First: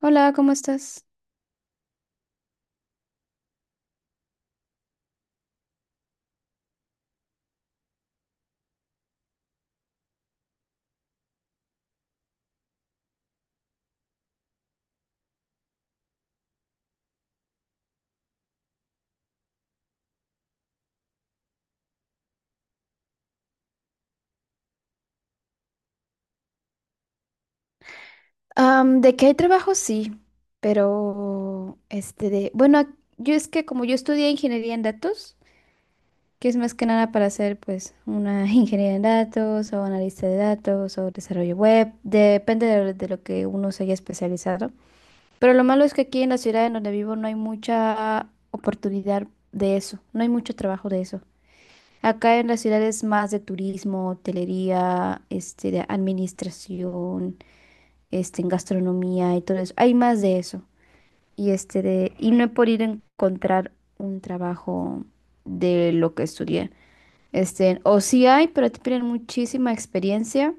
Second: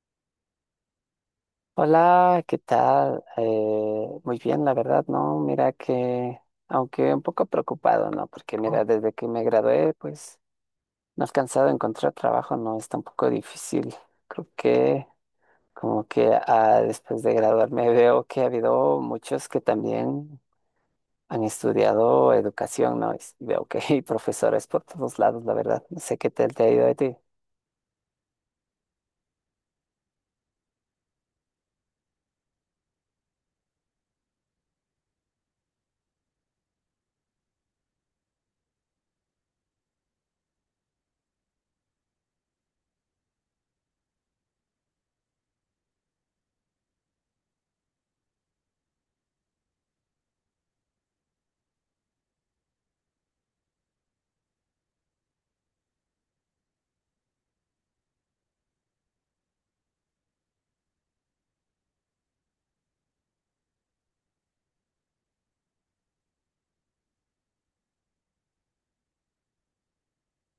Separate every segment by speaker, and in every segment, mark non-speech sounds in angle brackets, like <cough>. Speaker 1: Hola, ¿cómo estás?
Speaker 2: Hola, ¿qué tal? Muy bien, la verdad, ¿no? Mira que, aunque un poco preocupado, ¿no? Porque mira, desde que me gradué, pues no he alcanzado a encontrar trabajo, ¿no? Está un poco difícil. Creo que como que después de graduarme <laughs> veo que ha habido muchos que también han estudiado educación, ¿no? Y veo que hay profesores por todos lados, la verdad. No sé qué tal te ha ido a ti.
Speaker 1: De que hay trabajo, sí, pero yo es que como yo estudié ingeniería en datos, que es más que nada para hacer pues una <laughs> ingeniería en datos o analista de datos o desarrollo web, depende de lo que uno se haya especializado. Pero lo malo es que aquí en la ciudad en donde vivo no hay mucha oportunidad de eso, no hay mucho trabajo de eso. Acá en la ciudad es más de turismo, hotelería, de administración, en gastronomía y todo eso. Hay más de eso. Y, y no he podido encontrar un trabajo de lo que estudié. O sí hay, pero te piden muchísima experiencia.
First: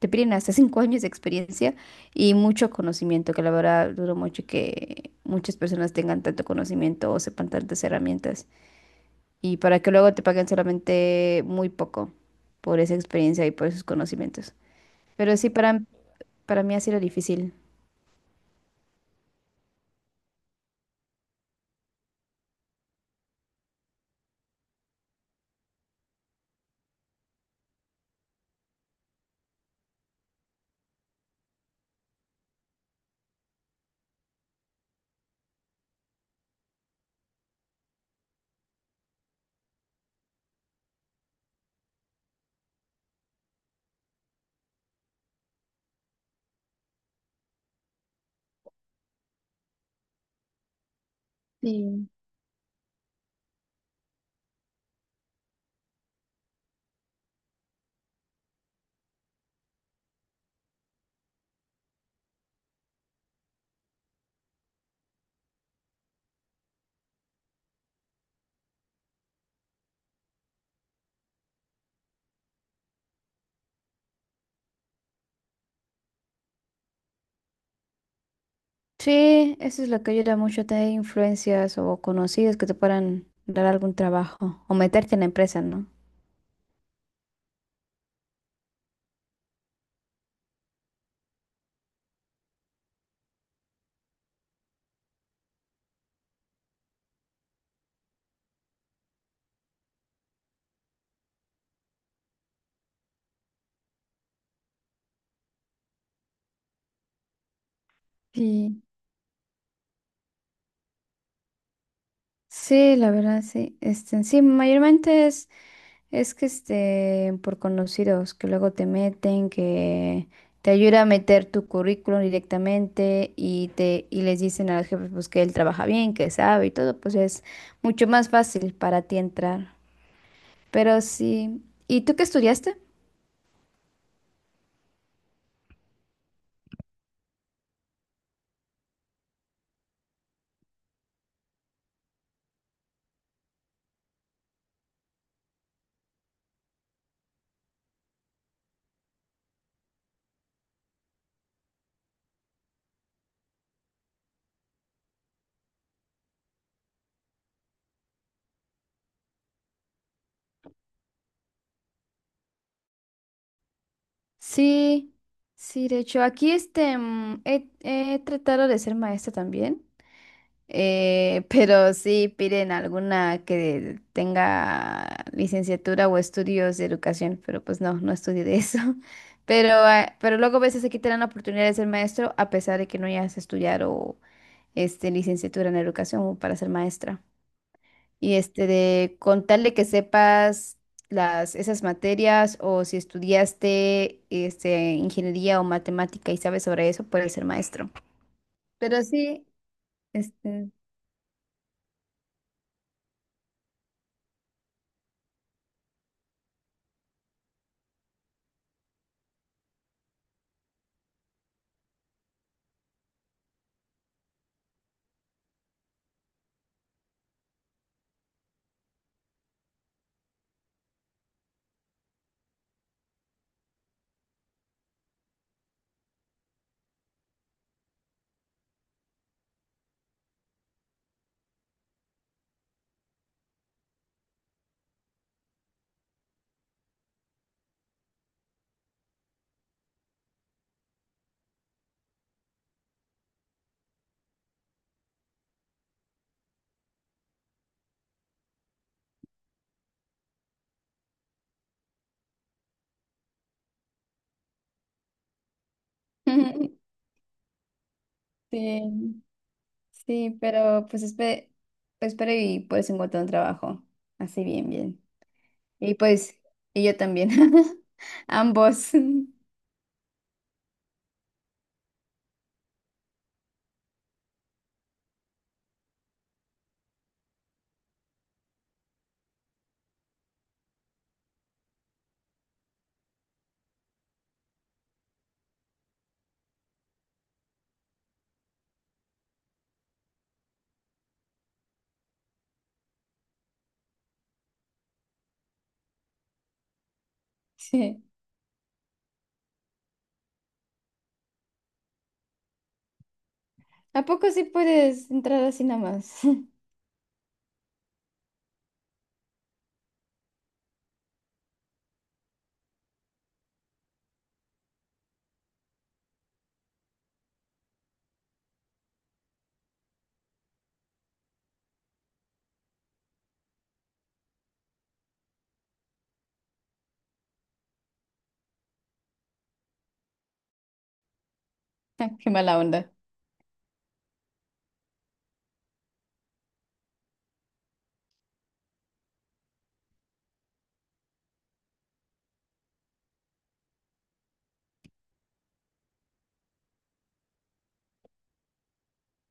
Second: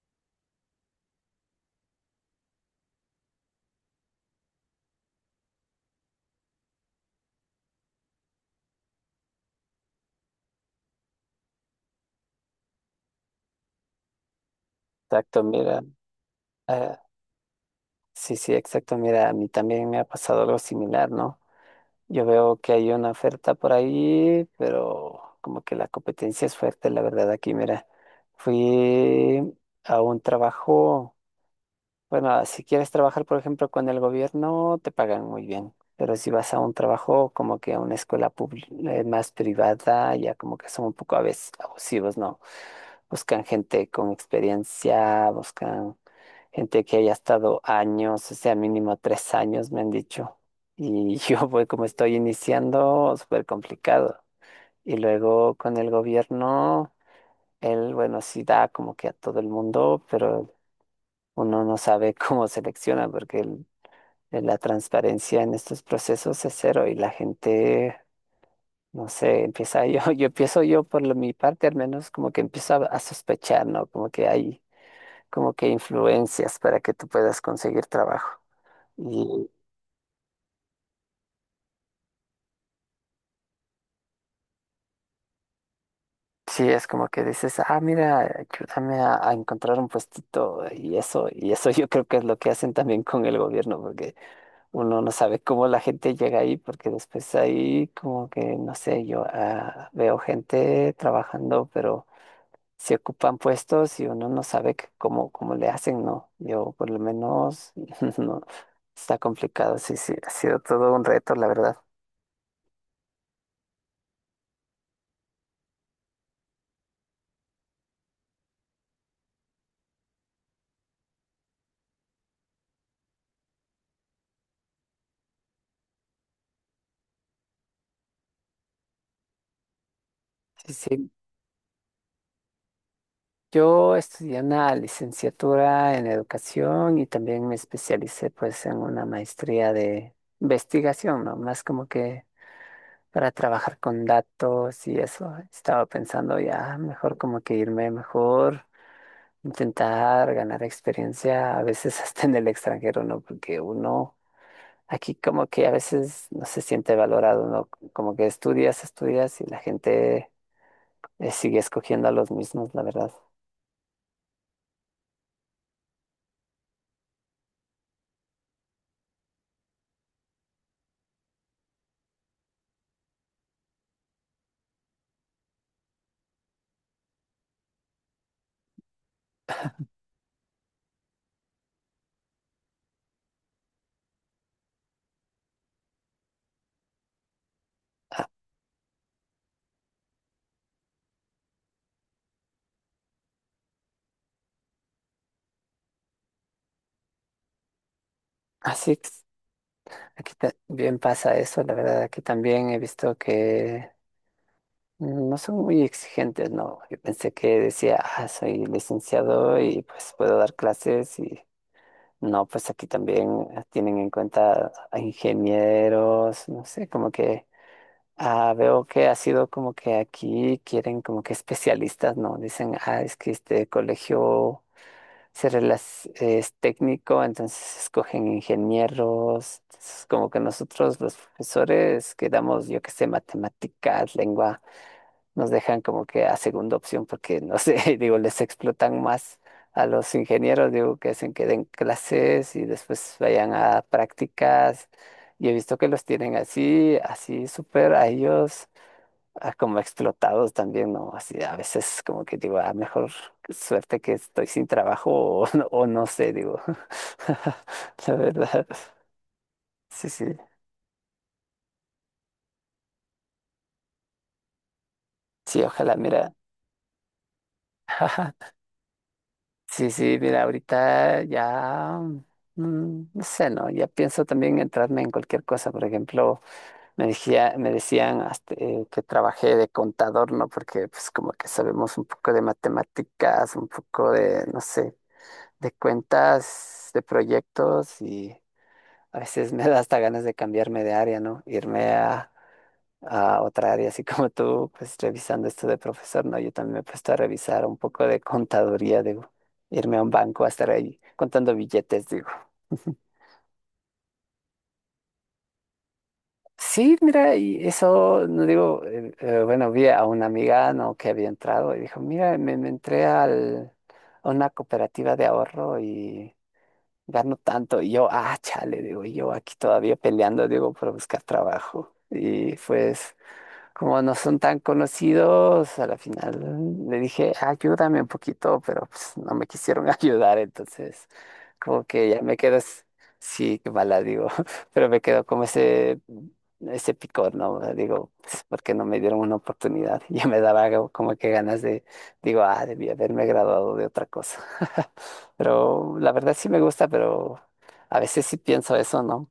Speaker 1: Te piden hasta 5 años de experiencia y mucho conocimiento, que la verdad duro mucho que muchas personas tengan tanto conocimiento o sepan tantas herramientas. Y para que luego te paguen solamente muy poco por esa experiencia y por esos conocimientos. Pero
Speaker 2: Exacto,
Speaker 1: sí,
Speaker 2: mira.
Speaker 1: para mí ha
Speaker 2: eh,
Speaker 1: sido difícil.
Speaker 2: sí, sí, exacto, mira, a mí también me ha pasado algo similar, ¿no? Yo veo que hay una oferta por ahí, pero como que la competencia es fuerte, la verdad, aquí, mira, fui a un trabajo, bueno, ah, si quieres trabajar, por ejemplo, con el gobierno, te pagan muy bien, pero si vas a un trabajo como que a una escuela pública, más privada, ya como que son un poco a veces abusivos, ¿no? Buscan gente con experiencia, buscan... Gente que haya estado años, o sea, mínimo tres años, me han dicho. Y <laughs> yo, voy como
Speaker 1: Sí.
Speaker 2: estoy iniciando, súper complicado. Y luego con el gobierno, él, bueno, sí da como que a todo el mundo, pero uno no sabe <laughs> cómo selecciona, porque la transparencia en estos procesos es cero y la gente, no sé, <laughs> yo empiezo yo mi parte, al menos como que empiezo a sospechar, ¿no? Como que hay como que influencias para que tú puedas conseguir trabajo.
Speaker 1: Sí, eso es lo que ayuda mucho, tener influencias o conocidos que te puedan dar algún trabajo o meterte en la empresa, ¿no?
Speaker 2: Sí, es como que dices, ah, mira, ayúdame a encontrar un puestito y eso <laughs> yo creo que es lo que hacen también con el gobierno, porque uno no sabe cómo la gente llega ahí, porque después ahí como que, no sé, yo ah, veo gente trabajando, pero se ocupan puestos y uno no sabe que cómo le hacen, ¿no? Yo por lo menos, <laughs> no,
Speaker 1: Sí.
Speaker 2: está complicado, sí, sí, ha sido todo un reto, la verdad.
Speaker 1: Sí, la verdad, sí. Sí, es que por conocidos que luego te meten, que te ayuda a meter tu currículum directamente y les dicen a los jefes pues que él trabaja bien, que sabe y todo, pues es mucho más fácil para ti entrar.
Speaker 2: Sí,
Speaker 1: Pero
Speaker 2: sí,
Speaker 1: sí. ¿Y tú qué estudiaste?
Speaker 2: yo estudié una licenciatura en educación y también me especialicé pues en una maestría de investigación, ¿no? Más como que para trabajar con datos y eso. Estaba pensando ya mejor como que irme mejor, intentar ganar experiencia, a veces hasta en el extranjero, ¿no? Porque uno aquí como que a veces no se siente valorado, ¿no? Como que estudias, estudias y la gente sigue escogiendo a los mismos, la verdad.
Speaker 1: Sí, sí, de hecho, aquí he tratado de ser maestra también, <laughs> pero sí piden alguna que tenga licenciatura o estudios de educación, pero pues no, no estudié de eso. <laughs> Pero, pero luego a veces aquí te dan la oportunidad de ser maestro a pesar de que no hayas estudiado licenciatura en educación para ser maestra. Y este de con tal de que sepas esas materias o si estudiaste ingeniería o matemática y sabes sobre eso, puedes ser maestro.
Speaker 2: Así
Speaker 1: Pero sí,
Speaker 2: aquí
Speaker 1: este,
Speaker 2: también pasa eso, la verdad, aquí también he visto que no son muy exigentes, ¿no? Yo pensé que decía, ah, soy licenciado y pues puedo dar clases y no, pues aquí también tienen en cuenta a ingenieros, no sé, como que ah, veo que ha sido como que aquí quieren como que especialistas, ¿no? Dicen, ah, es que este colegio es técnico, entonces escogen ingenieros. Entonces, como que nosotros los profesores que damos, yo que sé, matemáticas, lengua, nos dejan como que a segunda opción porque, no sé, <laughs> digo, les explotan más a los ingenieros, digo, que hacen que den clases y después vayan a prácticas. Y he visto que los tienen así, así súper a ellos ah, como explotados también, ¿no? Así a veces como que digo, ah, mejor suerte que estoy sin trabajo <laughs> o, o no sé, digo.
Speaker 1: <laughs>
Speaker 2: <laughs> La verdad,
Speaker 1: sí,
Speaker 2: sí, sí,
Speaker 1: sí, pero pues espero, espero y puedes encontrar un trabajo. Así bien, bien.
Speaker 2: sí,
Speaker 1: Y
Speaker 2: ojalá, mira.
Speaker 1: pues, y yo también. <laughs>
Speaker 2: <laughs>
Speaker 1: Ambos. <laughs>
Speaker 2: Sí, sí, mira, ahorita ya, no sé, ¿no? Ya pienso también entrarme en cualquier cosa. Por ejemplo, me decían hasta, que trabajé de contador, ¿no? Porque pues como que sabemos un poco de matemáticas, un poco de, no sé de cuentas, de proyectos y a veces me da hasta ganas de cambiarme de área, ¿no? Irme a otra área, así como tú, pues revisando esto de profesor, ¿no? Yo también me he puesto a revisar un
Speaker 1: Sí.
Speaker 2: poco de contaduría, digo, irme a un banco a estar ahí contando billetes, digo. <laughs>
Speaker 1: ¿A poco sí puedes entrar así nada más?
Speaker 2: Sí, mira, y eso, no digo, bueno, vi a una amiga, ¿no? Que había entrado y dijo, mira, me entré a una cooperativa de ahorro y gano tanto. Y yo, ah, chale, digo, y yo aquí todavía peleando, digo, para buscar trabajo. Y fue, como no son tan conocidos, a la final le dije, ayúdame un poquito, pero pues no me quisieron <laughs> ayudar, entonces como que
Speaker 1: <laughs>
Speaker 2: ya
Speaker 1: Qué
Speaker 2: me quedo,
Speaker 1: mala
Speaker 2: s-
Speaker 1: onda.
Speaker 2: Sí, qué mala digo, <laughs> pero me quedo como ese picor, ¿no? O sea, digo, pues, ¿por qué no me dieron una oportunidad? <laughs> Ya me daba como que ganas de, digo, ah, debí haberme graduado de otra cosa. <laughs> Pero la verdad sí me gusta, pero a veces sí pienso eso, ¿no?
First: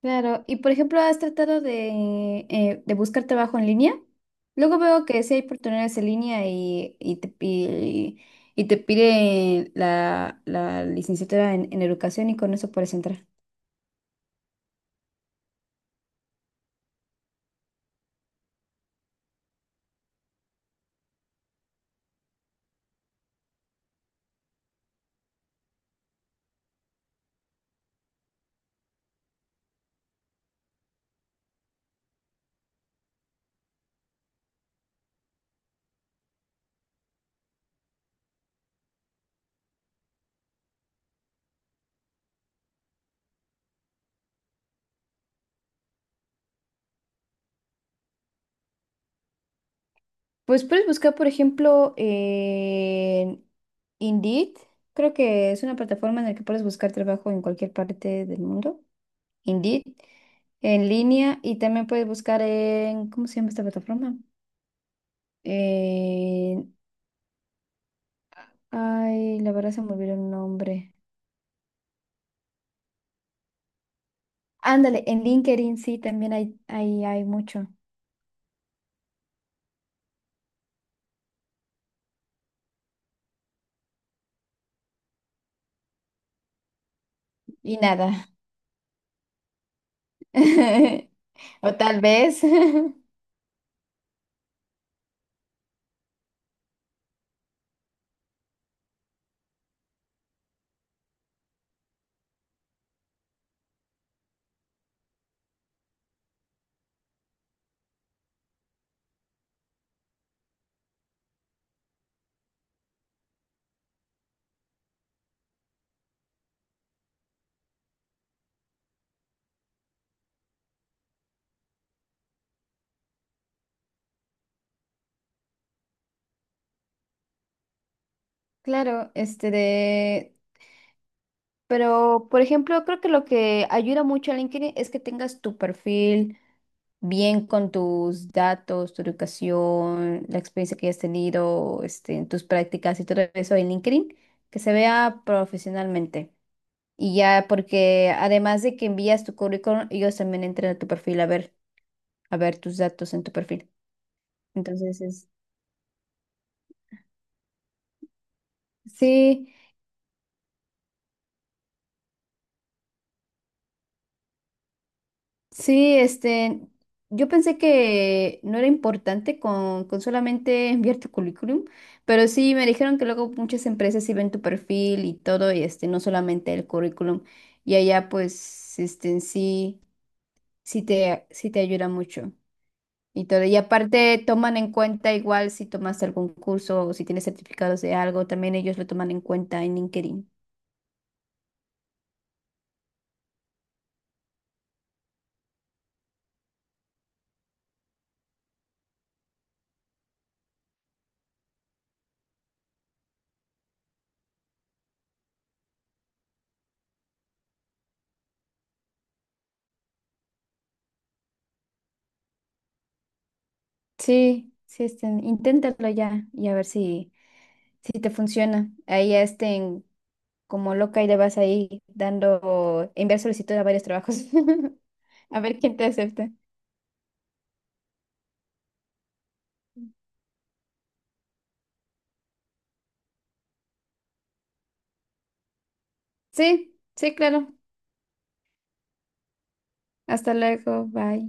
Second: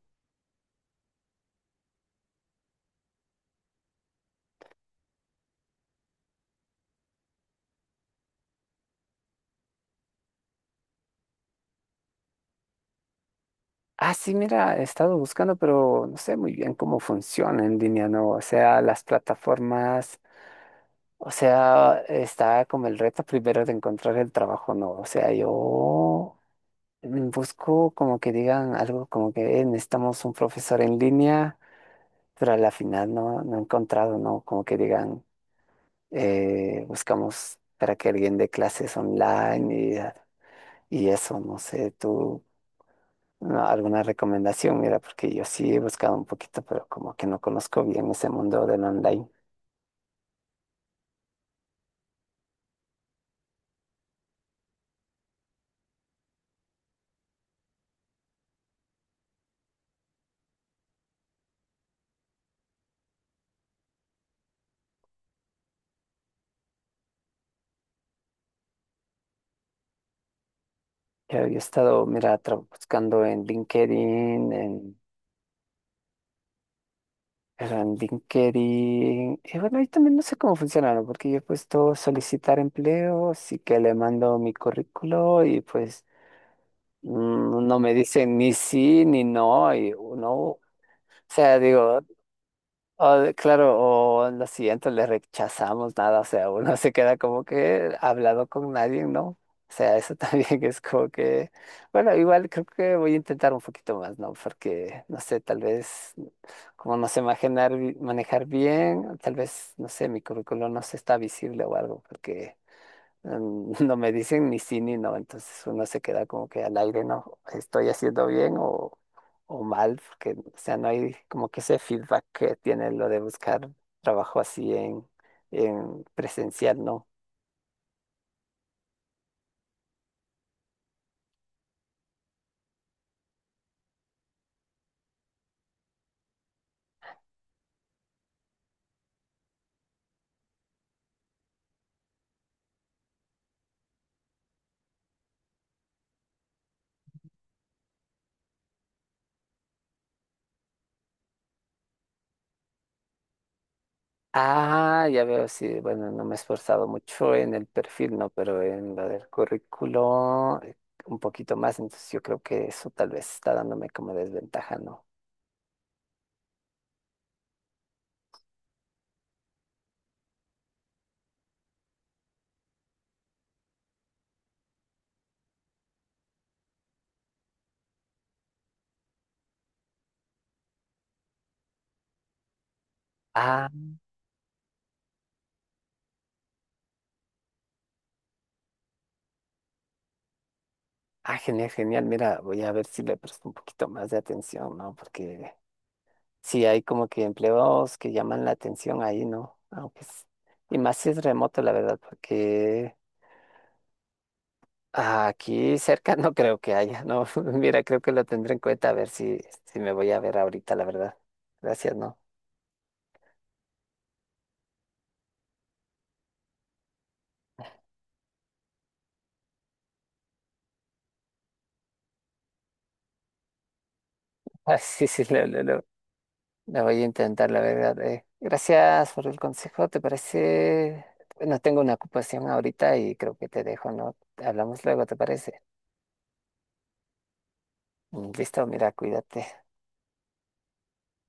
Speaker 1: Claro, y por ejemplo, ¿has tratado de buscar trabajo en línea? Luego veo que sí hay oportunidades en línea y te pide la licenciatura en educación y con eso puedes entrar.
Speaker 2: Ah, sí, mira, he estado buscando, pero no sé muy bien cómo funciona en línea, ¿no? O sea, las plataformas, o sea, está como el reto primero de encontrar el trabajo, ¿no? O sea, yo busco como que digan algo como que necesitamos un profesor en línea, pero a la final no, no he encontrado, ¿no?" Como que digan, buscamos para que alguien dé clases online y eso, no sé, tú. No, alguna recomendación, mira, porque yo sí he buscado un poquito, pero como que no conozco bien ese mundo del online.
Speaker 1: Pues puedes buscar, por ejemplo, en Indeed. Creo que es una plataforma en la que puedes buscar trabajo en cualquier parte del mundo. Indeed, en línea, y también puedes buscar en, ¿cómo se llama esta plataforma? Ay, la verdad se me olvidó el nombre.
Speaker 2: Yo he estado, mira, buscando en LinkedIn,
Speaker 1: Ándale, en LinkedIn sí, también hay, hay mucho.
Speaker 2: pero en LinkedIn, y bueno, ahí también no sé cómo funciona, ¿no? Porque yo he puesto solicitar empleo, sí que le mando mi currículo y pues
Speaker 1: Y
Speaker 2: no me
Speaker 1: nada.
Speaker 2: dicen ni sí ni no, y no, o sea,
Speaker 1: <laughs> O
Speaker 2: digo,
Speaker 1: tal vez. <laughs>
Speaker 2: Claro, o lo siguiente le rechazamos nada, o sea, uno <laughs> se queda como que hablado con nadie, ¿no? O sea, eso también <laughs> es como que, bueno, igual creo que voy a intentar un poquito más, ¿no? Porque, no sé, tal vez, como no sé manejar, manejar bien, tal vez, no sé, mi currículum no se está visible o algo, porque <laughs> no me dicen ni sí ni no, entonces uno se queda como que al aire, no, estoy haciendo bien o mal, porque, o sea, no hay como que ese feedback que tiene lo de buscar trabajo así en presencial, ¿no?
Speaker 1: Claro, Pero, por ejemplo, creo que lo que ayuda mucho a LinkedIn es que tengas tu perfil bien con tus datos, tu educación, la experiencia que hayas tenido, en tus prácticas y todo eso en LinkedIn, que se vea profesionalmente. Y ya, porque además de que envías tu currículum, ellos también entran a tu perfil a ver tus datos en tu perfil. Entonces
Speaker 2: Ah, ya
Speaker 1: es,
Speaker 2: veo, sí, bueno, no me he esforzado mucho en el perfil, ¿no? Pero en lo del
Speaker 1: sí,
Speaker 2: currículo, un poquito más, entonces yo creo que eso tal vez está dándome como desventaja, ¿no?
Speaker 1: sí, yo pensé que no era importante con solamente <laughs> enviar tu currículum, pero sí me dijeron que luego muchas empresas sí ven tu perfil y todo, y no solamente el currículum. Y allá pues, sí, sí te ayuda mucho. Y todo. Y
Speaker 2: Ah,
Speaker 1: aparte toman en cuenta igual si tomaste algún curso o si tienes certificados de algo, también ellos lo toman en cuenta en LinkedIn.
Speaker 2: ah, genial, genial. Mira, voy a ver si le presto un poquito más de atención, ¿no? Porque sí hay como que empleos que llaman la atención ahí, ¿no? Y más si es remoto, la verdad, porque aquí cerca <laughs> no creo que haya, ¿no? <laughs> Mira, creo que lo tendré en cuenta a ver si me voy a ver ahorita, la verdad. Gracias, ¿no? <laughs>
Speaker 1: Sí, sí, inténtalo ya y a ver si, si te funciona. Ahí ya estén como loca y le vas ahí dando, enviar solicitud a varios trabajos.
Speaker 2: Ah,
Speaker 1: <laughs>
Speaker 2: sí, sí,
Speaker 1: A
Speaker 2: lo,
Speaker 1: ver
Speaker 2: lo-
Speaker 1: quién
Speaker 2: lo-
Speaker 1: te acepta.
Speaker 2: lo voy a intentar, la verdad. Gracias por el consejo, ¿te parece? Bueno, tengo una ocupación ahorita y creo que te dejo, ¿no? Hablamos luego, ¿te parece?
Speaker 1: Sí, sí, claro.
Speaker 2: Listo, mira, cuídate.
Speaker 1: Hasta luego, bye.